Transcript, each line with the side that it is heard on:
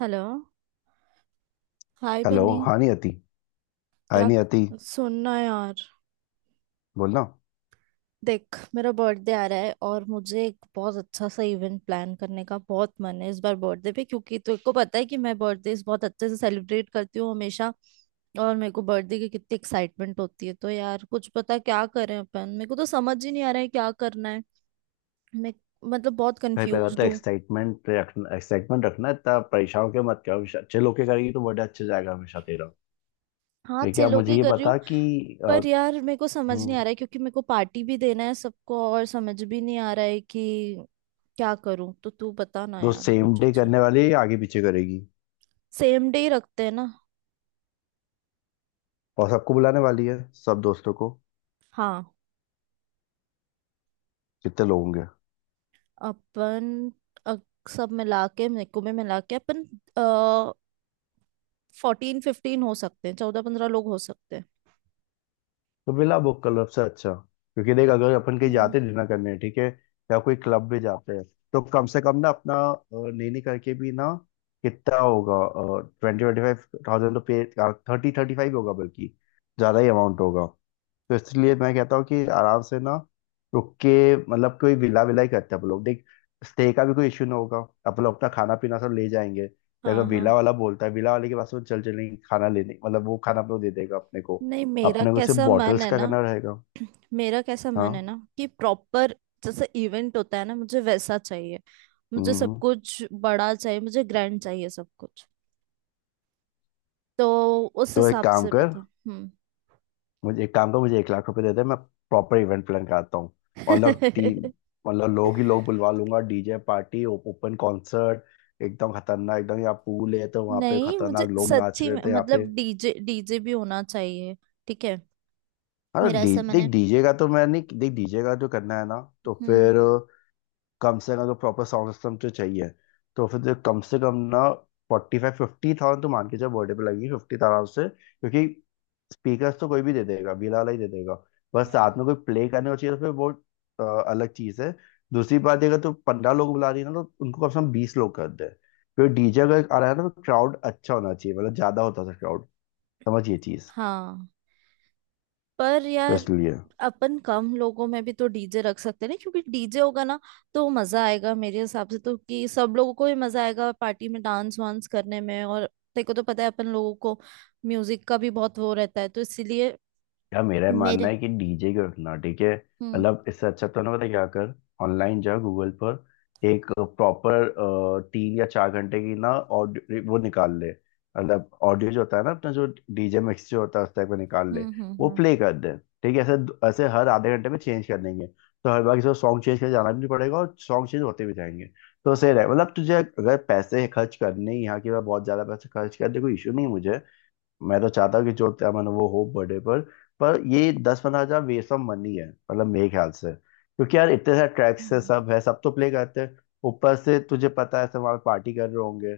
right: Hello. Hi
left: hello.
right: Bunny.
left: हाँ, नहीं आती, हाय
right: क्या?
left: नहीं आती,
right: सुनना यार,
left: बोलना।
right: देख मेरा बर्थडे आ रहा है और मुझे एक बहुत अच्छा सा इवेंट प्लान करने का बहुत मन है इस बार बर्थडे पे, क्योंकि तुझे को पता है कि मैं बर्थडे बहुत अच्छे से सेलिब्रेट करती हूँ हमेशा। और मेरे को बर्थडे की कितनी एक्साइटमेंट होती है। तो यार कुछ पता क्या करें अपन, मेरे को तो समझ ही नहीं आ रहा है क्या करना है। मैं मतलब बहुत
left: भाई पहले बात तो
right: कंफ्यूज हूँ।
left: एक्साइटमेंट रखना, एक्साइटमेंट रखना। इतना परेशान होकर मत करो, हमेशा अच्छे लोग के करेगी तो बर्थडे अच्छे जाएगा हमेशा तेरा।
right: हाँ,
left: देखिए,
right: छह
left: आप
right: लोग
left: मुझे
right: ही
left: ये
right: कर रही हूँ।
left: बता कि अ,
right: पर यार मेरे को समझ नहीं
left: हम्म,
right: आ रहा है, क्योंकि मेरे को पार्टी भी देना है सबको और समझ भी नहीं आ रहा है कि क्या करूं। तो तू बता ना
left: दोस्त
right: यार
left: सेम
right: कुछ
left: डे
right: अच्छा।
left: करने वाली है या आगे पीछे करेगी?
right: सेम डे ही रखते हैं ना।
left: और सबको बुलाने वाली है? सब दोस्तों को?
right: हाँ।
left: कितने लोग होंगे?
right: अपन अ, सब मिला के मेको में मिला के अपन 14 15 हो सकते हैं, 14 15 लोग हो सकते हैं।
left: तो बिला बुक क्लब से अच्छा, क्योंकि देख अगर अपन कहीं
right: हम्म।
left: जाते डिनर करने, ठीक है, या कोई क्लब में जाते हैं, तो कम से कम ना अपना नहीं नहीं करके भी ना कितना होगा? ट्वेंटी ट्वेंटी फाइव थाउजेंड तो पे, थर्टी थर्टी फाइव होगा, बल्कि ज्यादा ही अमाउंट होगा। तो इसलिए मैं कहता हूँ कि आराम से ना, रुक के, मतलब कोई विला विला ही करते हैं हम लोग, देख स्टे का भी कोई इश्यू ना होगा। अपन लोग अपना खाना पीना सब ले जाएंगे, या अगर
right: हाँ हाँ।
left: विला वाला बोलता है, विला वाले के पास वो चल चलेंगे खाना लेने, मतलब वो खाना अपने को दे देगा अपने को।
right: नहीं, मेरा
left: अपने को सिर्फ
right: कैसा मन
left: बॉटल्स
right: है
left: का
right: ना।
left: करना रहेगा।
right: मेरा कैसा मन है
left: हाँ।
right: ना कि प्रॉपर, जैसे इवेंट होता है ना, मुझे वैसा चाहिए। मुझे
left: हम्म
right: सब
left: हम्म।
right: कुछ बड़ा चाहिए, मुझे ग्रैंड चाहिए सब कुछ। तो उस
left: तो एक
right: हिसाब
left: काम
right: से
left: कर,
right: बता। हम्म।
left: मुझे एक काम करो, मुझे ₹1,00,000 दे दे, मैं प्रॉपर इवेंट प्लान कराता हूँ, और लोग टीम, मतलब लोग ही लोग बुलवा लूंगा, डीजे पार्टी, ओपन कॉन्सर्ट, एकदम खतरनाक एकदम। यहाँ पूल है तो वहाँ पे
right: नहीं, मुझे
left: खतरनाक लोग नाच
right: सच्ची
left: रहे
right: में
left: थे यहाँ पे।
right: मतलब डीजे डीजे भी होना चाहिए। ठीक है।
left: हाँ तो
right: मेरा
left: डी
right: ऐसा
left: देख
right: मैंने।
left: डीजे का तो मैं नहीं, देख डीजे का जो करना है ना, तो
right: हम्म।
left: फिर कम से कम अगर प्रॉपर साउंड सिस्टम तो चाहिए, तो फिर तो कम से कम ना फोर्टी फाइव फिफ्टी थाउजेंड तो मान के चलो, बर्थडे पे लगेगी फिफ्टी आराम से, क्योंकि स्पीकर्स तो कोई भी दे देगा, बीला वाला ही दे देगा। बस साथ
right: हम्म।
left: में कोई प्ले करने को चाहिए, तो फिर वो अलग चीज़ है। दूसरी बात ये, अगर तो 15 लोग बुला रही है ना, तो उनको कम से कम 20 लोग कर दे। फिर डीजे अगर आ रहा है ना तो क्राउड अच्छा होना चाहिए, मतलब ज़्यादा होता है क्राउड। समझिए चीज़,
right: हाँ। पर
left: तो
right: यार
left: इसलिए
right: अपन कम लोगों में भी तो डीजे रख सकते हैं ना, क्योंकि डीजे होगा ना तो मजा आएगा मेरे हिसाब से तो, कि सब लोगों को ही मजा आएगा पार्टी में डांस वांस करने में। और तेरे को तो पता है अपन लोगों को म्यूजिक का भी बहुत वो रहता है, तो इसीलिए
left: यार मेरा ये मानना
right: मेरे
left: है कि डीजे क्यों रखना? ठीक है,
right: हम्म।
left: मतलब इससे अच्छा तो ना पता क्या कर, ऑनलाइन जा गूगल पर, एक प्रॉपर 3 या 4 घंटे की ना ऑडियो वो निकाल ले, मतलब ऑडियो जो होता है ना अपना, जो डीजे मिक्स जो होता है उस टाइप का निकाल ले,
right: हम्म। हम्म।
left: वो
right: हम्म।
left: प्ले कर दे। ठीक है, ऐसे ऐसे हर आधे घंटे में चेंज कर देंगे, तो हर बार किसी सॉन्ग चेंज कर जाना भी नहीं पड़ेगा, और सॉन्ग चेंज होते भी जाएंगे। तो सही रहे, मतलब तुझे अगर पैसे खर्च करने ही, यहाँ की बार बहुत ज्यादा पैसे खर्च कर दे, कोई इशू नहीं मुझे। मैं तो चाहता हूँ कि जो क्या मन वो हो बर्थडे पर ये 10-15 हजार वेस्ट ऑफ मनी है मतलब मेरे ख्याल से, क्योंकि यार इतने सारे ट्रैक्स है,
right: हम्म।
left: सब है, सब तो प्ले करते हैं। ऊपर से तुझे पता है सब वहाँ पार्टी कर रहे होंगे,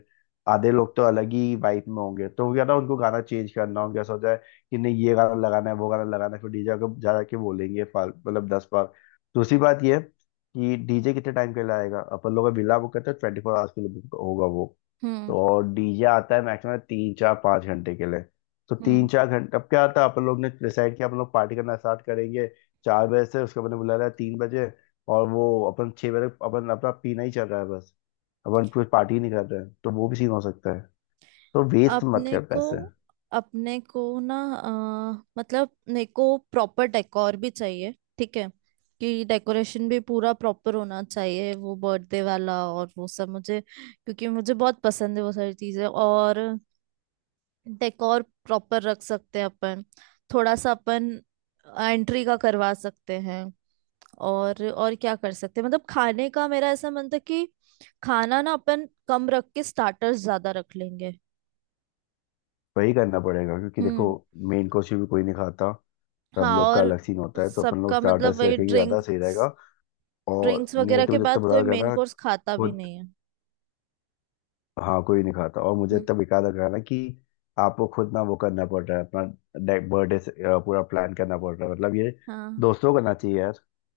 left: आधे लोग तो अलग ही वाइब में होंगे, तो क्या ना उनको गाना चेंज करना, उनका ऐसा हो जाए कि नहीं ये गाना लगाना है, वो गाना लगाना है, फिर डीजे को जा के बोलेंगे मतलब 10 बार। दूसरी बात ये है कि डीजे कितने टाइम के लिए आएगा? अपन लोग बिल्ला बुक करते हैं ट्वेंटी फोर आवर्स के लिए, book होगा वो। तो
right: हम्म।
left: और डीजे आता है मैक्सिमम 3 4 5 घंटे के लिए, तो
right: हम्म।
left: 3-4 घंटे, अब क्या था अपन लोग ने डिसाइड किया अपन लोग पार्टी करना स्टार्ट करेंगे 4 बजे से, उसके बाद ने बुला रहा है 3 बजे, और वो अपन 6 बजे, अपन अपना पीना ही चल रहा है बस, अपन कुछ पार्टी नहीं कर रहे हैं, तो वो भी सीन हो सकता है। तो वेस्ट मत
right: अपने
left: कर
right: को
left: पैसे।
right: अपने को ना, मतलब मेरे को प्रॉपर डेकोर भी चाहिए। ठीक है, कि डेकोरेशन भी पूरा प्रॉपर होना चाहिए, वो बर्थडे वाला और वो सब मुझे, क्योंकि मुझे बहुत पसंद है वो सारी चीजें। और डेकोर प्रॉपर रख सकते हैं अपन, थोड़ा सा अपन एंट्री का करवा सकते हैं। और क्या कर सकते हैं, मतलब खाने का मेरा ऐसा मन था कि खाना ना अपन कम रख के स्टार्टर्स ज्यादा रख लेंगे।
left: वही करना पड़ेगा, क्योंकि देखो
right: हम्म।
left: मेन कोर्स भी कोई नहीं खाता, सब
right: हाँ,
left: लोग का
right: और
left: अलग सीन होता है, तो अपन लोग
right: सबका मतलब
left: स्टार्टर्स
right: वही
left: रखेंगे ज्यादा, सही
right: ड्रिंक्स,
left: रहेगा। और
right: ड्रिंक्स वगैरह
left: नियति
right: के
left: में जितना
right: बाद
left: बुला
right: कोई
left: रखा
right: मेन
left: ना,
right: कोर्स खाता
left: वो,
right: भी नहीं है।
left: हाँ कोई नहीं खाता। और मुझे
right: हम्म।
left: तब याद रखना कि आपको खुद ना वो करना पड़ रहा है, अपना बर्थडे से पूरा प्लान करना पड़ रहा है, मतलब ये
right: हाँ।
left: दोस्तों को करना चाहिए यार,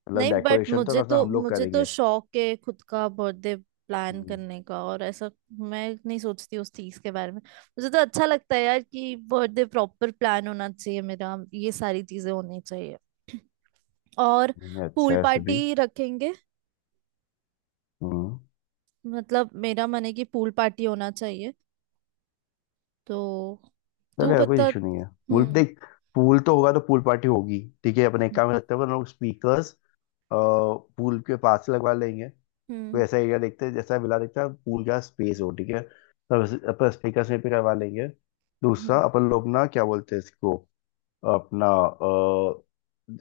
left: मतलब
right: नहीं, बट
left: डेकोरेशन तो
right: मुझे
left: कम से कम
right: तो
left: हम लोग
right: मुझे तो
left: करेंगे।
right: शौक है खुद का बर्थडे प्लान
left: हम्म,
right: करने का, और ऐसा मैं नहीं सोचती उस चीज के बारे में। मुझे तो अच्छा लगता है यार कि बर्थडे प्रॉपर प्लान होना चाहिए मेरा, ये सारी चीजें होनी चाहिए। और
left: नहीं अच्छा
right: पूल
left: है सभी।
right: पार्टी रखेंगे,
left: हम्म।
right: मतलब मेरा मन है कि पूल पार्टी होना चाहिए। तो तू
left: चलो यार, कोई
right: बता।
left: इशू नहीं है। पूल
right: हम्म।
left: देख, पूल तो होगा तो पूल पार्टी होगी, ठीक है। अपने एक काम करते हैं, अपन लोग स्पीकर्स पूल के पास लगवा लेंगे। कोई
right: हम्म।
left: ऐसा एरिया देखते हैं, जैसा विला देखते हैं पूल का स्पेस हो, ठीक है, तो अपन स्पीकर से पे करवा लेंगे।
right: हम्म।
left: दूसरा अपन लोग ना क्या बोलते हैं इसको, अपना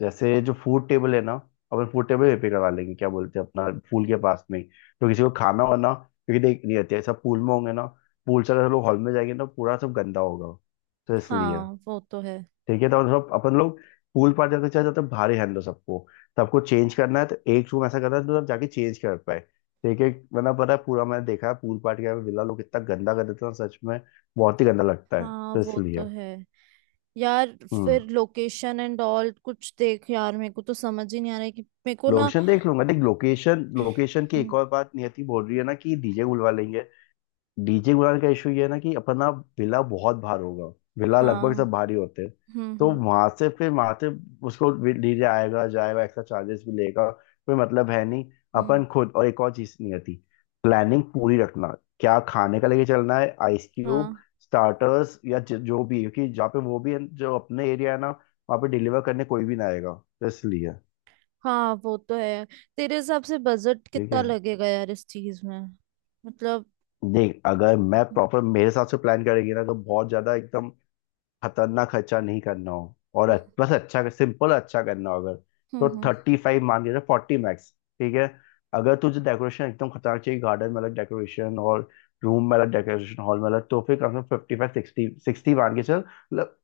left: जैसे जो फूड टेबल है ना, अपन फूड टेबल पे करवा लेंगे, क्या बोलते हैं, अपना पूल के पास में ही। तो किसी को खाना वाना, क्योंकि देख नहीं रहते, सब पूल में होंगे ना, पूल से अगर हम लोग हॉल में जाएंगे ना, पूरा सब गंदा होगा, तो इसलिए
right: हाँ वो तो है।
left: ठीक है, तो मतलब अपन लोग पूल पार जाते चले जाते हैं, भारी हैंडल सबको। तो आपको चेंज करना है, तो एक रूम ऐसा करना है तो आप जाके चेंज कर पाए। ठीक है, वरना पता है, पूरा मैंने देखा है पूल पार्टी का, विला लोग इतना गंदा कर देते हैं ना, सच में बहुत ही गंदा लगता है,
right: हाँ
left: तो
right: वो तो
left: इसलिए।
right: है। यार
left: हम्म।
right: फिर लोकेशन एंड ऑल कुछ देख यार, मेरे को तो समझ ही नहीं आ रहा है कि मेरे को ना।
left: लोकेशन देख लूंगा। देख लोकेशन, लोकेशन की एक
right: हम्म।
left: और बात, नियति बोल रही है ना कि डीजे बुलवा लेंगे, डीजे गुलाल का इशू ये है ना कि अपना विला बहुत भार होगा, विला लगभग
right: हाँ।
left: सब भारी होते हैं,
right: हम्म।
left: तो
right: हम्म।
left: वहां से, फिर वहां से उसको डीजे आएगा जाएगा, एक्स्ट्रा चार्जेस भी लेगा, कोई मतलब है नहीं।
right: हम्म।
left: अपन खुद, और एक और चीज नहीं आती, प्लानिंग पूरी रखना, क्या खाने का लेके चलना है, आइस क्यूब,
right: हाँ।
left: स्टार्टर्स, या जो भी, क्योंकि जहाँ पे, वो भी है जो अपने एरिया है ना, वहाँ पे डिलीवर करने कोई भी ना आएगा, तो इसलिए।
right: हाँ वो तो है। तेरे हिसाब से बजट
left: ठीक
right: कितना
left: है,
right: लगेगा यार इस चीज में? मतलब।
left: देख अगर मैं प्रॉपर मेरे हिसाब से प्लान करेगी ना, तो बहुत ज्यादा एकदम खतरनाक खर्चा नहीं करना हो और
right: हम्म।
left: बस अच्छा सिंपल अच्छा करना हो अगर,
right: हम्म।
left: तो
right: हम्म।
left: थर्टी फाइव मान के फोर्टी मैक्स, ठीक है। अगर तुझे डेकोरेशन एकदम खतरनाक चाहिए, गार्डन में अलग डेकोरेशन और रूम में अलग डेकोरेशन, हॉल में अलग, तो फिर कम से कम फिफ्टी फाइव सिक्सटी सिक्सटी मान के चल, मतलब,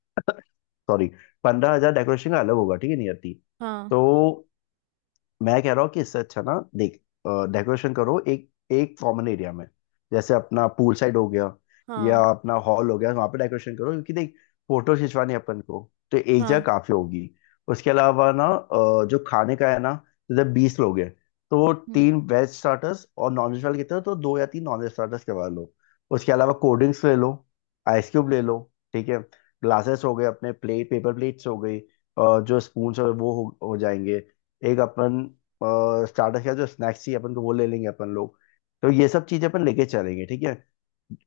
left: सॉरी, 15,000 डेकोरेशन का अलग होगा, ठीक है, नहीं आती।
right: हाँ।
left: तो मैं कह रहा हूँ कि इससे अच्छा ना, देख डेकोरेशन करो एक एक कॉमन एरिया में, जैसे अपना पूल साइड हो गया या
right: हाँ।
left: अपना हॉल हो गया, वहां पे डेकोरेशन करो, क्योंकि देख फोटो खिंचवानी है अपन को, तो एक जगह
right: हाँ।
left: काफी होगी। उसके अलावा ना जो खाने का है ना, जैसे 20 लोग हैं, तो
right: हम्म।
left: तीन वेज स्टार्टर्स और नॉन वेज वाले कितने, तो दो या तीन नॉन वेज स्टार्टर्स करवा लो। उसके अलावा कोल्ड ड्रिंक्स ले लो, आइस क्यूब ले लो, ठीक है। ग्लासेस हो गए, अपने प्लेट पेपर प्लेट्स हो गई, जो स्पून हो गए वो हो जाएंगे। एक अपन स्टार्टर का जो स्नैक्स ही अपन को, वो ले लेंगे अपन लोग, तो ये सब चीजें अपन लेके चलेंगे, ठीक है।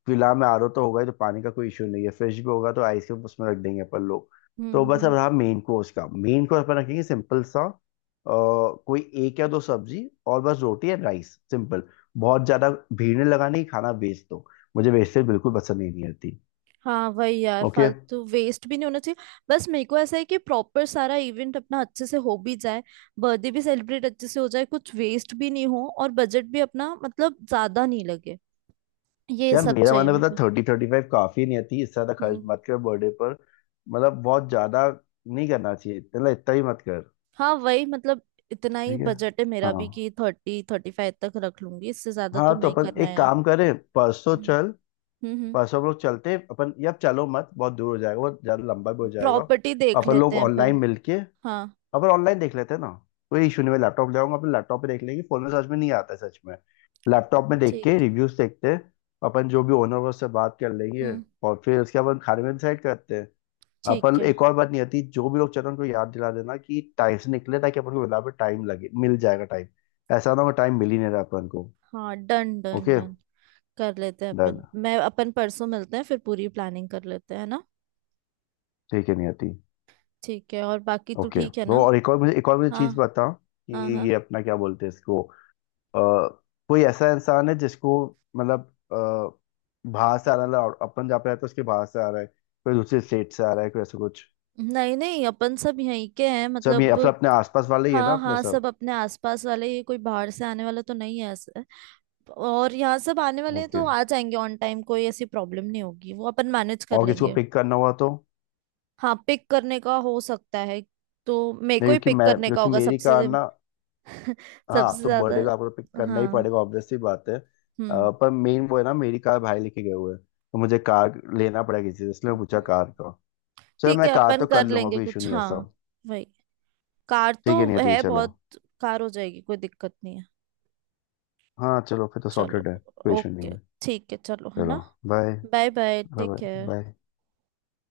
left: फिलहाल में आरओ तो होगा ही, तो पानी का कोई इशू नहीं है, फ्रिज भी होगा तो आइसक्रीम उसमें रख देंगे अपन लोग। तो
right: हम्म।
left: बस अब
right: हम्म।
left: रहा मेन कोर्स का, मेन कोर्स अपन रखेंगे सिंपल सा कोई एक या दो सब्जी, और बस रोटी एंड राइस, सिंपल। बहुत ज्यादा भीड़ नहीं लगानी, खाना वेस्ट दो, मुझे वेस्टेज बिल्कुल पसंद ही नहीं आती।
right: हाँ वही यार,
left: ओके।
right: फालतू वेस्ट भी नहीं होना चाहिए। बस मेरे को ऐसा है कि प्रॉपर सारा इवेंट अपना अच्छे से हो भी जाए, बर्थडे भी सेलिब्रेट अच्छे से हो जाए, कुछ वेस्ट भी नहीं हो और बजट भी अपना मतलब ज्यादा नहीं लगे। ये
left: यार
right: सब
left: मेरा
right: चाहिए
left: मानना
right: मेरे
left: पता,
right: को।
left: थर्टी थर्टी फाइव काफी, नहीं आती इससे ज्यादा खर्च
right: हम्म।
left: मत कर बर्थडे पर। मतलब बहुत ज्यादा नहीं करना चाहिए, मतलब इतना ही मत कर।
right: हाँ वही मतलब, इतना ही
left: ठीक है।
right: बजट है मेरा
left: हाँ,
right: भी कि 30 35 तक रख लूंगी, इससे ज्यादा तो
left: हाँ तो
right: नहीं
left: अपन
right: करना है
left: एक
right: यार।
left: काम करें परसों,
right: हम्म।
left: चल
right: हम्म।
left: परसों हम लोग चलते हैं, अपन यार चलो मत, बहुत दूर हो जाएगा, बहुत ज्यादा लंबा भी हो जाएगा।
right: प्रॉपर्टी देख
left: अपन लोग
right: लेते हैं पर।
left: ऑनलाइन मिलके,
right: हाँ।
left: अपन ऑनलाइन देख लेते हैं ना, कोई इशू नहीं, मैं लैपटॉप ले आऊंगा, अपन लैपटॉप पे देख लेंगे, फोन में समझ में नहीं आता है सच में, लैपटॉप में देख के
right: ठीक।
left: रिव्यूज देखते हैं। अपन जो भी ओनर उससे बात कर लेंगे,
right: हम्म।
left: और फिर उसके बाद अपन खाने में डिसाइड करते हैं।
right: ठीक
left: पर
right: है।
left: एक और बात नहीं आती, जो भी लोग चल रहे हैं उनको याद दिला देना कि टाइम से निकले, ताकि अपन को बराबर टाइम लगे, मिल जाएगा टाइम, ऐसा ना हो टाइम मिल ही नहीं रहा अपन को।
right: हाँ डन डन
left: ओके,
right: डन, कर लेते हैं अपन।
left: डन।
right: मैं अपन परसों मिलते हैं फिर, पूरी प्लानिंग कर लेते हैं ना।
left: ठीक है नहीं आती।
right: ठीक है, और बाकी तू
left: ओके,
right: ठीक है ना?
left: वो और एक और मुझे
right: हाँ।
left: चीज बता कि
right: हाँ हाँ।
left: ये अपना क्या बोलते हैं इसको, अ, कोई ऐसा इंसान है जिसको, मतलब बाहर से आ रहा है, और अपन जहाँ पे रहते हैं उसके बाहर से आ रहा है, कोई दूसरे स्टेट से आ रहा है, कोई ऐसा कुछ?
right: नहीं नहीं, अपन सब यहीं के हैं
left: सब ये
right: मतलब।
left: अपने अपने आसपास वाले ही है ना
right: हाँ
left: अपने
right: हाँ,
left: सब?
right: सब अपने आसपास वाले, ये कोई बाहर से आने वाला तो नहीं है ऐसे। और यहाँ सब आने वाले हैं
left: ओके।
right: तो आ जाएंगे ऑन टाइम, कोई ऐसी प्रॉब्लम नहीं होगी, वो अपन मैनेज कर
left: और किसी को
right: लेंगे।
left: पिक करना हुआ तो?
right: हाँ पिक करने का हो सकता है, तो मेरे
left: नहीं,
right: को ही पिक करने का
left: क्योंकि
right: होगा
left: मेरी कार
right: सबसे,
left: ना, हाँ
right: सबसे
left: तो बर्थडे
right: ज्यादा।
left: को आपको पिक करना ही
right: हाँ।
left: पड़ेगा ऑब्वियसली बात है,
right: हम्म।
left: पर मेन वो है ना, मेरी कार भाई लेके गए हुए हैं, तो मुझे कार लेना पड़ेगा किसी से, इसलिए मैं पूछा कार का। चलो
right: ठीक
left: मैं
right: है,
left: कार
right: अपन
left: तो कर
right: कर
left: लूंगा,
right: लेंगे
left: कोई इशू
right: कुछ।
left: नहीं है
right: हाँ
left: सब।
right: वही, कार तो
left: ठीक है, नहीं ठीक है
right: है
left: चलो।
right: बहुत, कार हो जाएगी, कोई दिक्कत नहीं है।
left: हाँ, चलो फिर तो
right: चलो।
left: सॉर्टेड है, कोई इशू नहीं
right: ओके।
left: है।
right: ठीक है चलो, है
left: चलो,
right: ना।
left: Bye.
right: Bye. Bye
left: bye.
right: Take care.
left: Bye.